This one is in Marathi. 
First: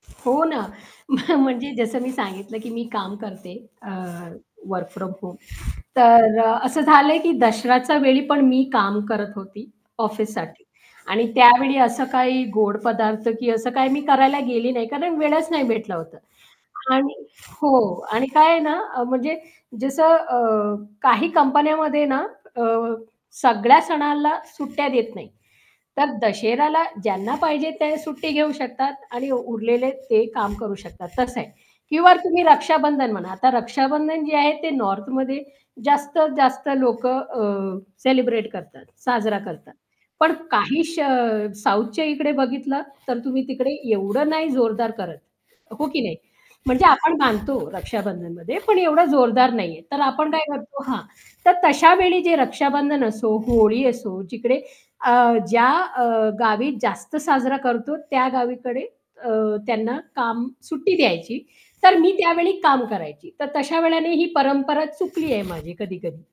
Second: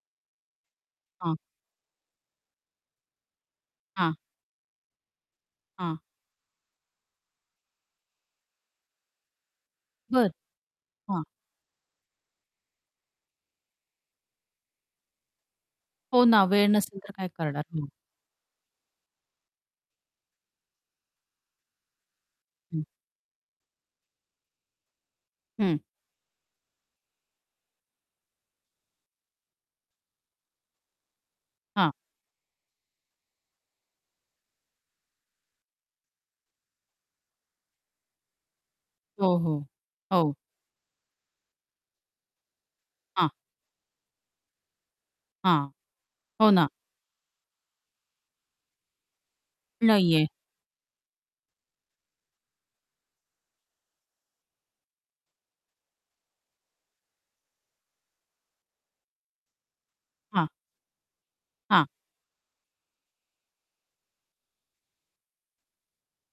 हो ना. म्ह हां. म्हणजे जसं मी सांगितलं की मी काम करते अ, हां. वर्क फ्रॉम होम हां. तर अ, असं झालंय की दसऱ्याच्यावेळी पण मी काम करत होती, बरं. ऑफिससाठी हां. आणि त्यावेळी असं काही गोड पदार्थ किंवा असं काही मी करायला गेली नाही, कारण वेळच नाही भेटला होता. हो ना वेळ नसेल तर आणि काय करणार हो. मग? आणि काय आहे ना अ, म्हणजे जसं अ, काही कंपन्यांमध्ये ना अ, हं. सगळ्या सणाला सुट्ट्या देत नाहीत. हं. तर दशेरेला ज्यांना पाहिजे ते सुट्टी घेऊ शकतात आणि उरलेले ते काम करू शकतात, तसं आहे. हां. किंवा तुम्ही रक्षाबंधन म्हणा. आता रक्षाबंधन जे आहे ते नॉर्थमध्ये जास्तीत जास्त लोक अ, सेलिब्रेट करतात, हो, साजरा हो. करतात. पण हो. काही श अ, साउथच्या इकडे बघितलं, तर हां. तुम्ही तिकडे एवढं नाही जोरदार करत. हां. हो की नाही? हो ना म्हणजे आपण बांधतो रक्षाबंधनमध्ये, पण एवढं जोरदार नाहीये. तर नाहीये. आपण काय करतो हां. तर तशा वेळी जे रक्षाबंधन असो, होळी असो, जिकडे अ, ज्या अ, गावी जास्त साजरा करतो त्या गावीकडे अ, त्यांना काम हां. सुट्टी द्यायची. हां. तर मी त्यावेळी काम करायची. तर तशा वेळाने ही परंपरा चुकली आहे, माझी कधी-कधी.